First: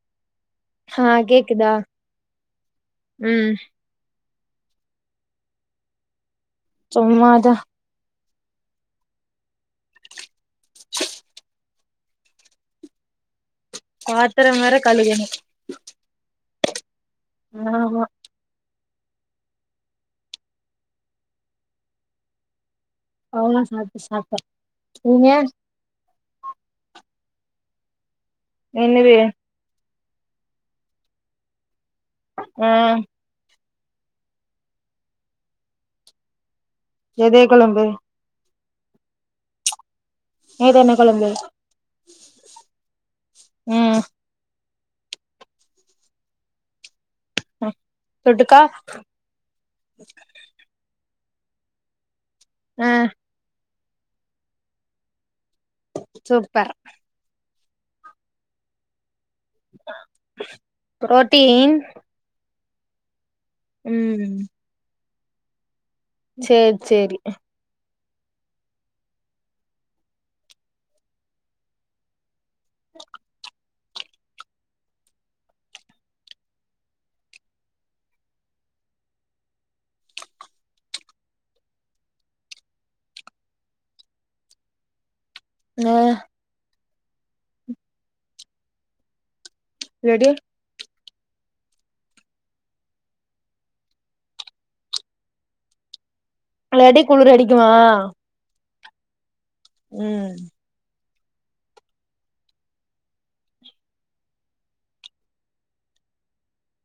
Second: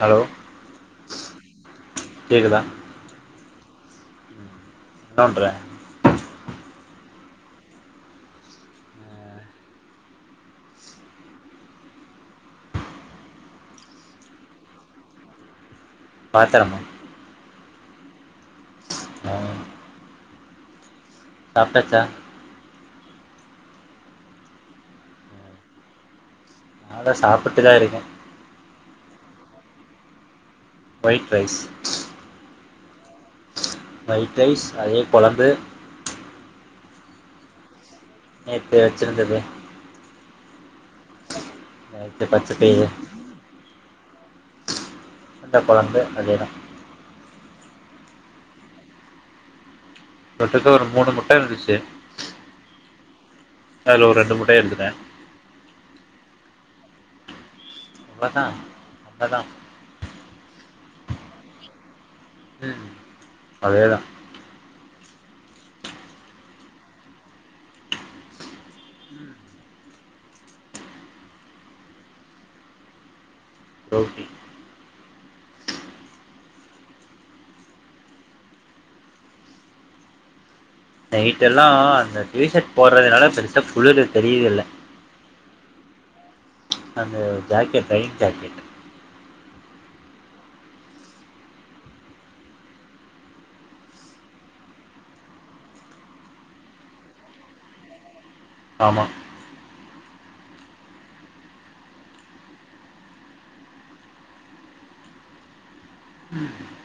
Hello ஹ கேக்குதா கேக்குதா ம் நோண்ட்றே சும்மாதா [inaudible] பாத்திரம் வேற கழுகணும் பாத்தரமா ஆமா ஆ சாப்ட்டாச்சா அவுனா சாப்ட்டு சாப்ட்ட நீங்க நால்லா சாப்பிட்டுதா இருக்கே என்னதூ ஒய்ட் ரைஸ் ம் ஒயிட் ரைஸ் அதே கொளம்பு எதே கொளம்பு நேத்து வச்சுருந்தது நேத்து என்ன கொளம்பு [unintelligible] ம் வத்த கொளம்பு அதே தா ம் தொட்டுக்கா தொட்டுக்க ஒரு மூணு முட்ட இருந்துச்சு ஹெ அல ஒரு ரெண்டு மூட்டையா எடுத்துட்டே சூப்பர் ப்பதா ப்பதா ம் ப்ரோட்டீன் ம் அதேதா ம் சேரி செரி ஓகே நைட் எல்லாம் அந்த டிஷர்ட் போடுறதுனால பெருசா புளிர் தெரியல [unintelligible] அந்த ஜாக்கெட் டைட்டா [unintelligible] ரெடி லடி குளிரு அடிக்குமா ஆமா ம் ம்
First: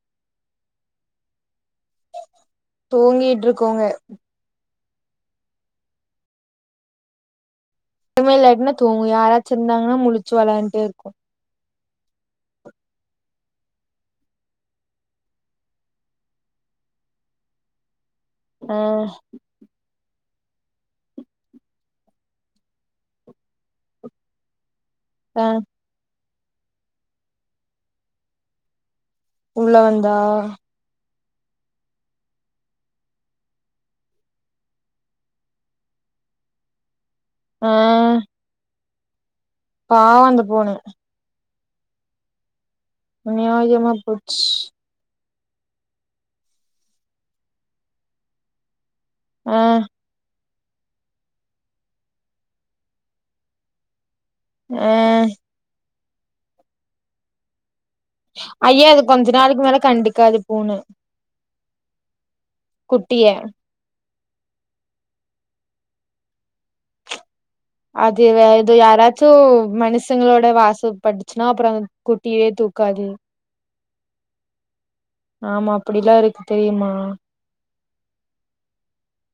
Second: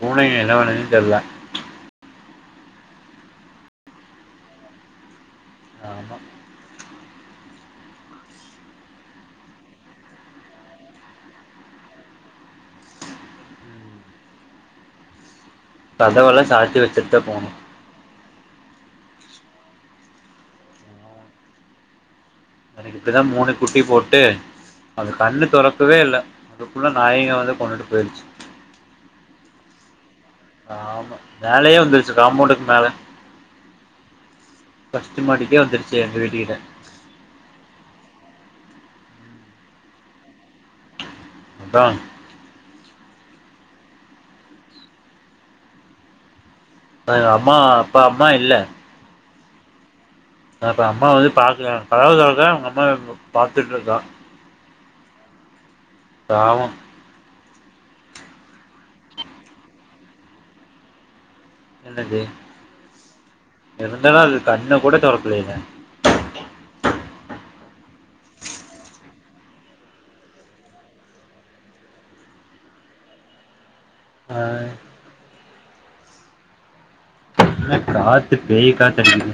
பூன என்ன வெலன்னு தெர்ல தூங்கிட்டுருக்கோங்க ஆமா ஒண்ணுமே இல்லட்னா தூங்கும் யாராச்ச இருந்தாங்கன்னா முழுச்சு வளான்ட்டு இருக்கு ம் கதவெல்லா சாத்தி வச்சுட்டு தா போணு ஆ அது இப்ப தா மூணு குட்டி போட்டு அந்த ஆ கண்ணு தொரக் கவே இல்ல அதுக்குள்ள நாயிங்க வந்து கொண்டுட்டு போயிருச்சு உள்ள வந்தா ஆமா மேலயே வந்துருச்சு காம்போண்டுக்கு மேல ஃபர்ஸ்ட் மாடிக்கே வந்துடுச்சு எங்க வீட்டுகிட்ட ஆ பாவ அந்த பூன அதா அநியாயமா போச் அ அம்மா அப்ப அம்மா இல்ல ஆ அப்ப அம்மா வந்து பாக்கல [unintelligible] அவங்க அம்மா அப் பாத்துட்டுருக்கா ஆ பாவம் ஐய அது கொஞ்ச நாளைக்கு மேல கண்டுக்காது பூன என்னது குட்டிய என்ன இந்தாலும் அது கண்ண கூட தொறக்கல இல்ல அதுவே இது யாரா து மனுஷங்களோட வாசப்பட்டுச்சுன்னா அப்பறம் அந்த குட்டியே தூக்காது ஆ ஆமா அப்டில்லா இருக்கு தெரியுமா என்ன காத்து பேய் காத்து அடிக்குது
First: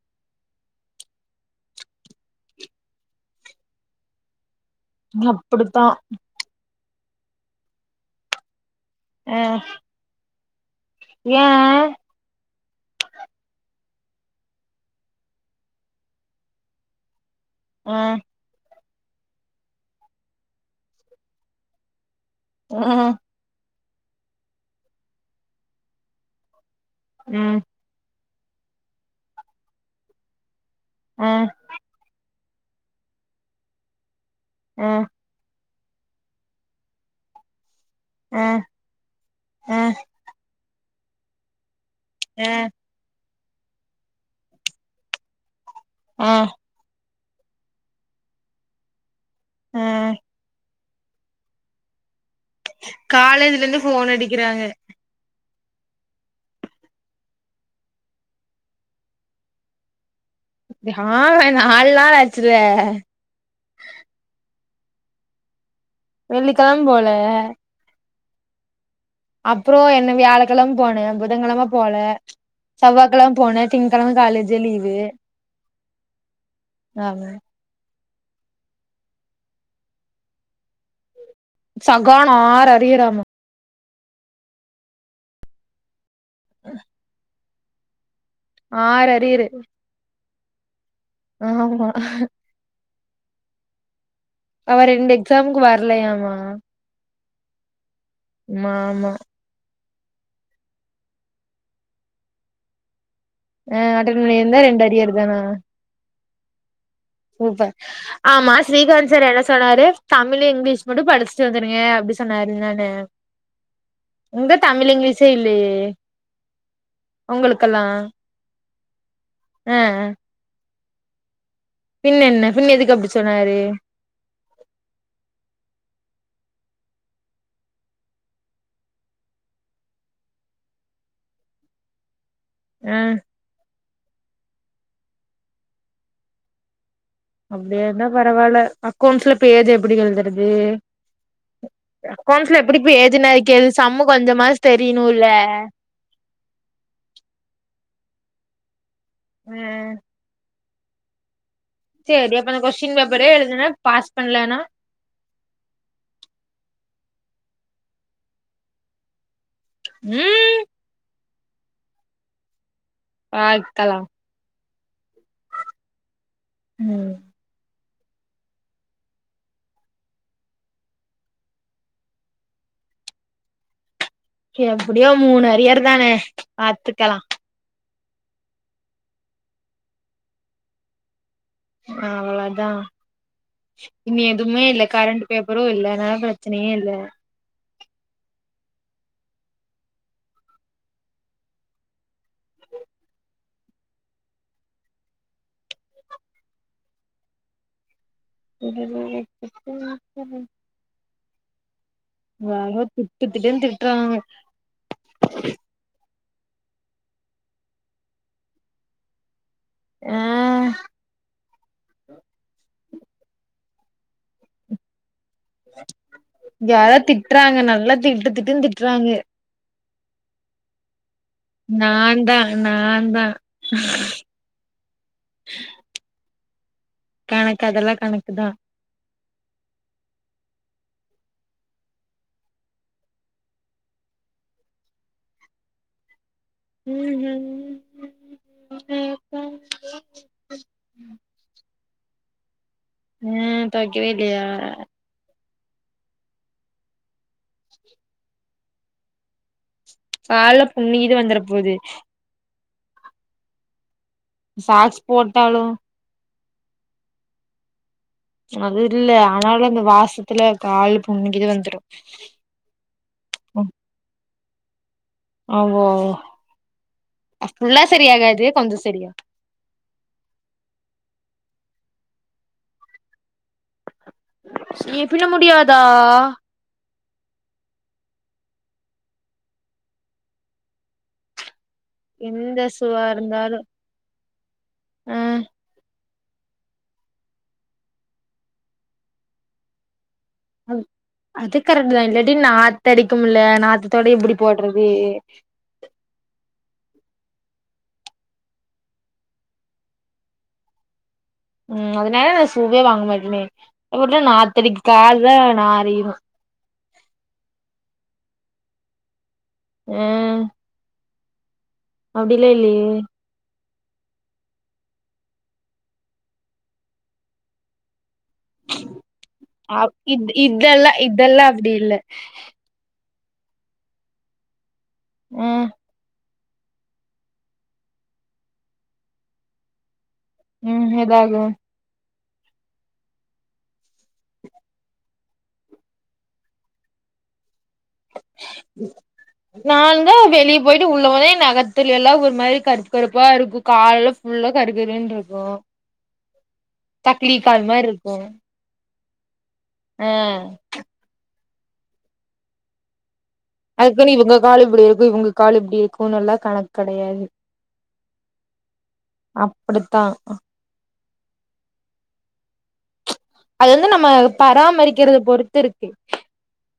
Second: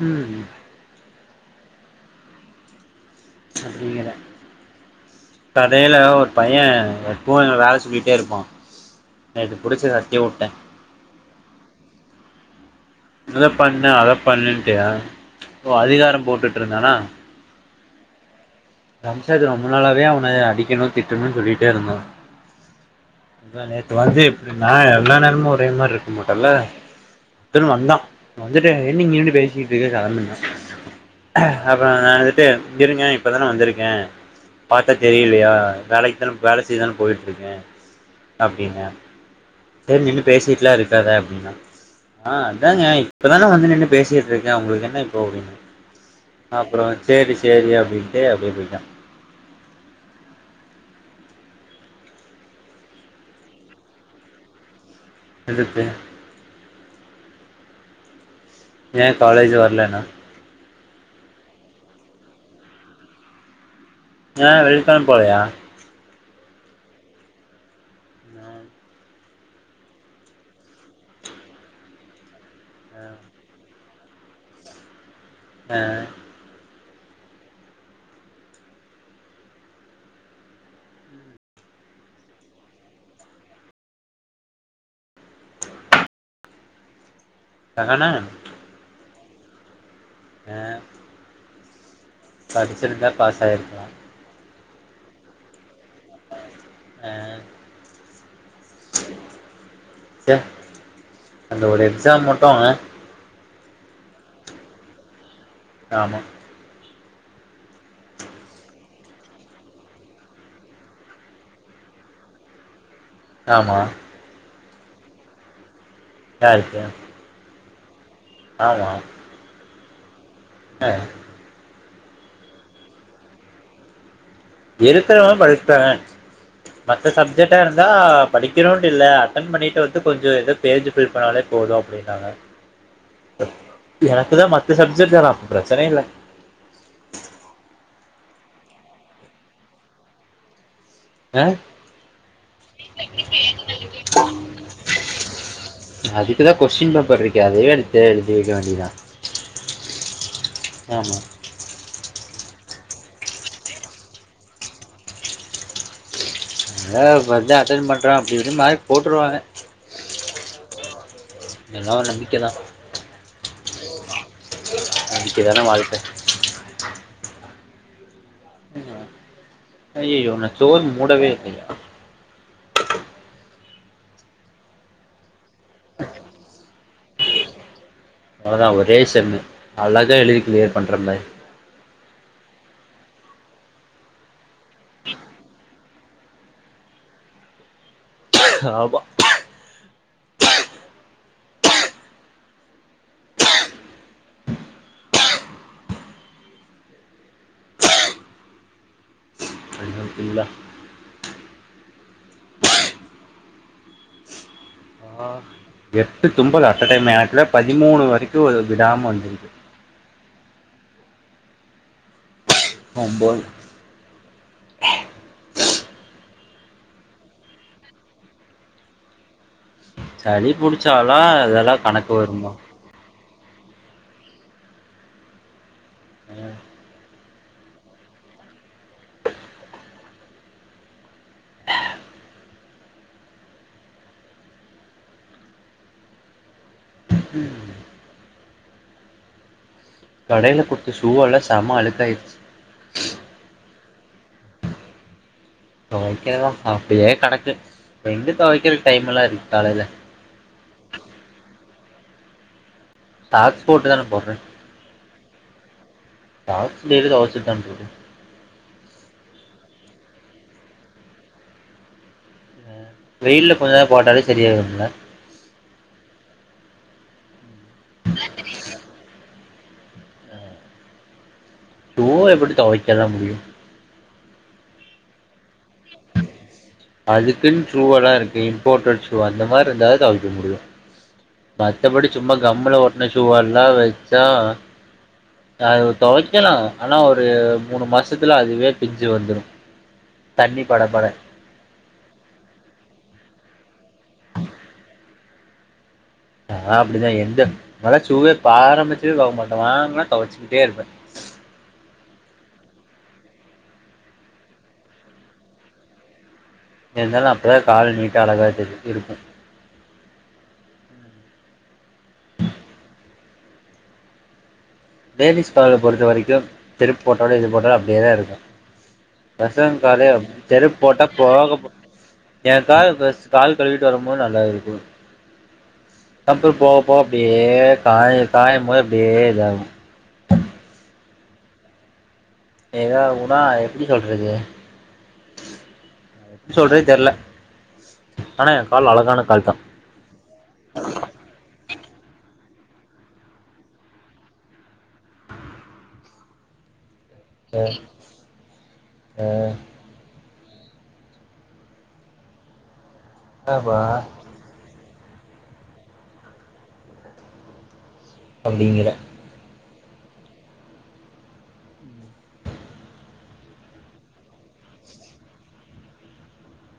ம் அப்படித்தா கடைல ஒர் பையன் எப்பவு எங்கள வேல சொல்லிட்டே இருப்பான் நேத்து புடிச்சு கத்தி வுட்டே ஏன் இத பண்ணு அத பண்ணுன்ட்டு ஓ அதிகாரம் போட்டுட்ருந்தானா ஆ ரம்சது ரொம்ப நாளாவே அவன அடிக்கணு திட்டணுன் சொல்லிட்டேருந்தோ ம் இப்ப நேத்து வந்து எப்டினா எல்லா நேரமு ஒரே மாறிருக்க மாட்டேல்ல ம் எத்துனு வந்தான் வந்துட்டு என்ன இங்க நின்னு பேசிட்ருக்க கெளம்புன்னா ஆ அப்றம் நா வந்துட்டு இருங்க இப்பதான வந்துருக்கே ஆ பாத்தா தெரி லியா வேலைக்குதான வேல செய்தான போய்ட்ருக்கே ஆ அப்டின்ன ஆ சரி நின்னு பேசிட்ல்லா இருக்காத அப்டினா ஆ அதாங்க இப்பதான வந்து நின்னு பேசிட்ருக்க உங்ளுக்கு என்ன இப்போ அப்டினு ஆ அப்பறம் சேரி சேரி அப்டின்ட்டு அப்டியே போய்ட்டா ம் காலேஜ்லந்து ஃபோனடிக்கிறாங்க எதுக்கு ஏ காலேஜு வர்லனா ஹா நால் நாள ஆச்சுல அ வெள்க்கழம் போலையா வெள்ளி கெழம் போல அ அப்றோ என்ன வியாழக்கெழம் போன புதன்கெழம போல செவ்வாக்கெழம் போன திங்கெழம காலேஜே லீவு அ ஆமா சகானா ஆறு அறியறாமா சகான ஆறு அறியறு ஆ ஆமா படிச்சிருந்தா பாஸ் ஆயிருக்குலா அவ ரெண்டு எக்ஸாம்க்கு வரலையாமா ஆ ம் ஆமா செ அந்த ஒரு எக்ஸாம் மட்டு அவ ஆ அட்டன் பண்ணி இருந்தா ரெண்டு அரியர் தான ஆமா சூப்ப ஆமா ஸ்ரீகாந்த் சார் என்ன சொன்னாரு தமிழு இங்லீஷ் மட்டு படிச்ட்டு வந்துருங்க அப்டி சொன்னாரு நான ஆமா உங்க தமிழ் இங்லீஷே இல்லையே யாருக்கு உங்களுக்கல்லா ஆமா ஆ அ அ பின்ன என்ன பின்ன எதுக்கு அப்டிச்சொன்னாரு இருக்குறவ படிச்டுவாங்க மத்த சப்ஜெக்டா இருந்தா படிக்கிறோன்டு இல்ல அட்டன் பண்ணிட்டு வந்து கொஞ்சோ எதொ பேஜ் ஃபில் பண்ணாலே போது அப்டின்னாங்க ஆ எனக்குதா மத்த சப்ஜெக்ட்ல தா பிரச்சனயே இல்ல அப்டி இருந்தா பரவால்ல அக்கௌண்ட்ஸ்ல பேஜ் எப்டி எழுதுறது ஆ அக்கவுன்ச்ல எப்டி பேஜ் நெரைக்கற்து சம்மு கொஞ்ச மாசு தெரிணுல்ல அதுக்குதா கொஸ்டின் பேப்பர் இருக்கு அதுவே எடுத்து எழுதி வைக்க வேண்டியதா ஆ ஆஹா சேரி அப்ப நா கொஸ்டின் பேப்பரே எழுதுனா பாஸ் பண்லனா [unintelligible] அட்டன் பண்றே அப்டி இப்டி மார்க் போட்ருவாங்க ம் எல்லா ஒரு நம்பிக்க தா பாக்கலா நம்பிக்க தான வாழ்க்க ம் அய்யயோ நா ஸ்டோர் மூடவே இல்லையா எப்டியோ மூணு அரியர் தான பாத்துக்கலா அவ்ளதா ஒரே செம்மு அழகா எழுதி கிளியர் பண்ற மேரி அவ்ள தா இனி எதுமே இல்ல கரண்டு பேப்பரு இல்ல அனால பிரச்சனயே இல்ல ஆமா அல்ஹம்துலில்லாஹ். [inaudible] எங்கவா திட்டு திட்டுன் திட்றாங்க ஆ எட்டு தும்பலு அட்ட டைமு எனக்குலா பதிமூணு வரைக்கு வ விடாம வந்துருக்கு ஆ ஒம்போது இங்க யாரோ திட்றாங்க நல்லா திட்டு திட்டுன் திட்றாங்க சளி புடிச்சாலா நா தா நா தா கணக்கு அதல்லா கணக்கு தா ம் ஹூ கடைல குத்த ஷூ வல்லா செம அழுக்காய்ரிச்சு ம் தொவைக்கவே இல்லயா தொவைக்கல தா அப்டியே கடக்கு இப்ப எங்க தொவைக்கற டைமெல்லா இருக்கு காலைல கால்ல புண்ணு இது வந்துற போது சாக்ஸ் போட்டு தான போவே சாக்ஸ் போட்டாலு சாக்ஸ் டெய்லி தொவச்சி தா போடுவே அது இல்ல ஆனாலு அந்த வாசத்துல கால் புண்ணு கிண்ணு வந்துரு வெயில்ல கொஞ்ச நேரோ போட்டாலே சரியாகும்ல ஆவு ஆவு ஃபுல்லா சரியாகாது கொஞ்சோ சரியாகு ஷூவ எப்டி தொவைக்கலா முடியு [unintelligible] பின்ன முடியாதா அதுக்குன்னு ஷூவலா இருக்கு இம்போர்ட்டட் ஷூ அந்த மாரி இருந்தா தா தொவைக்க முடியு மத்தபடி சும்மா எந்த கம்முல ஷூவா ஒட்ன இருந்தாலு ஷூவல்லா வச்சா ஆ அது தொவைக்கலா ஆனா ஒரு மூணு மாசத்துல அதுவே பிஞ்சு வந்துரு தண்ணி பட அது பட அது கரெக்ட்டு தா இல்லாட்டி நாத்த அடிக்கிமுல்ல நாத்தத்தோட எப்டி போட்றது அதலா அப்டிதா எந்த நாலா ஷூவே பாரம்பச்சமே பாக்க மாட்ட வாங்னா தொவச்சுக்கிட்டே இருப்பே ம் அதுனால நா ஷூவே வாங்க மாட்டனே அ உள்ள நாத்தடிக்கு கால் தா நாரிரூ இருந்தாலு அப்ப தா கால் நீட்டா அழகா [unintelligible] இருக்கு ம் அப்டிலா இல்லையே லேடிஸ் கால பொறுத்த வரைக்கு செருப்பு போட்டாலு எது போட்டலு அப்டியே தா இருக்கு பசங்க அ காலே அப் இத் செருப்பு இதெல்லா போட்டா இதெல்லா போகப் அப்டி இல்ல ஏ கால் பஸ் கால் கழுவிட்டு வரும்போது நல்லா இருக்கு ம் தப்பு போ போ அப்யே காய காயம் போது அப்டியே இதாகு ம் எதாகு ஏதாகுனா எப்டி சொல்றது சொல்றதே தெரியல ஆனா எ கால் அழகான கால் தா நா தா வெளியே போயிட்டு உள்ள வந்தே என் நகத்துல எல்லா ஒரு மாரி கருப்பு கருப்பா இருக்கு கால உள்ள கருக்கருனு இருக்கு தக்லி கால் மாரி இருக்கு ஆ ஆ என்னப்பா அதுக்குன்னு இவங்க கால் இப்டி இருக்கு இவங்க கால் இப்டி இருக்குன்னு எல்லா கணக்கு கெடையாது அப்டிங்கிற அப்டித்தா அது வந்து நம்ம பராமரிக்கறத பொறுத்து இருக்கு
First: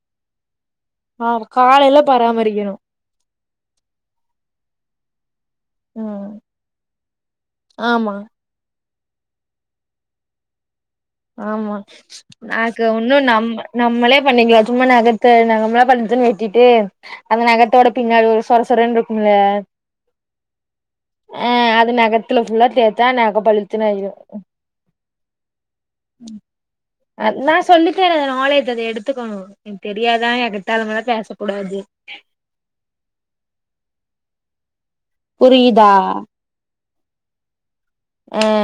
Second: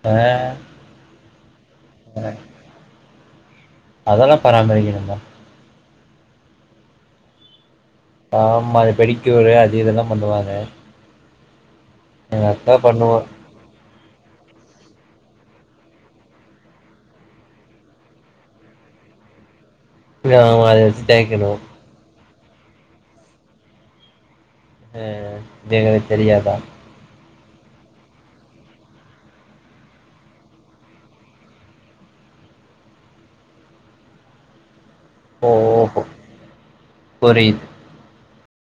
ஆ ஆ காலையெல்ல பராமரிக்கணு அதெல்லா பராமரிக்கணுமா ம் ஆமா ஆமாம் அந்த பெடிக்குயூரு அது இதெல்லா பண்ணுவாங்க ஆமா எங்க அக்கா நாக்கு உன்னு பண்ணுவா நம்ம நம்மளே பண்ணிக்கலா சும்மா நகத்த நகம்லா பள்ச்ன்னு வெட்டிட்டு அந்த நகத்தோட பின்னால ஒரு சொரசரன்னு இருக்கும்ல்ல வி ஆமா அத வெச்சு தேக்கணு அது நகத் த்துல ஃபுல்லா தேச்சா நக பளிச்ன்னு ஆயிரு அ இது எங்களுக்கு தெரியாதா அ நா சொல்லித்தர நாலேஜ் அத எடுத்துக்கணு எனக்கு தெரியாதா எக்கதாளமெல்லா பேச கூடாது புரியுதா ஓஹோ புரியுது ம்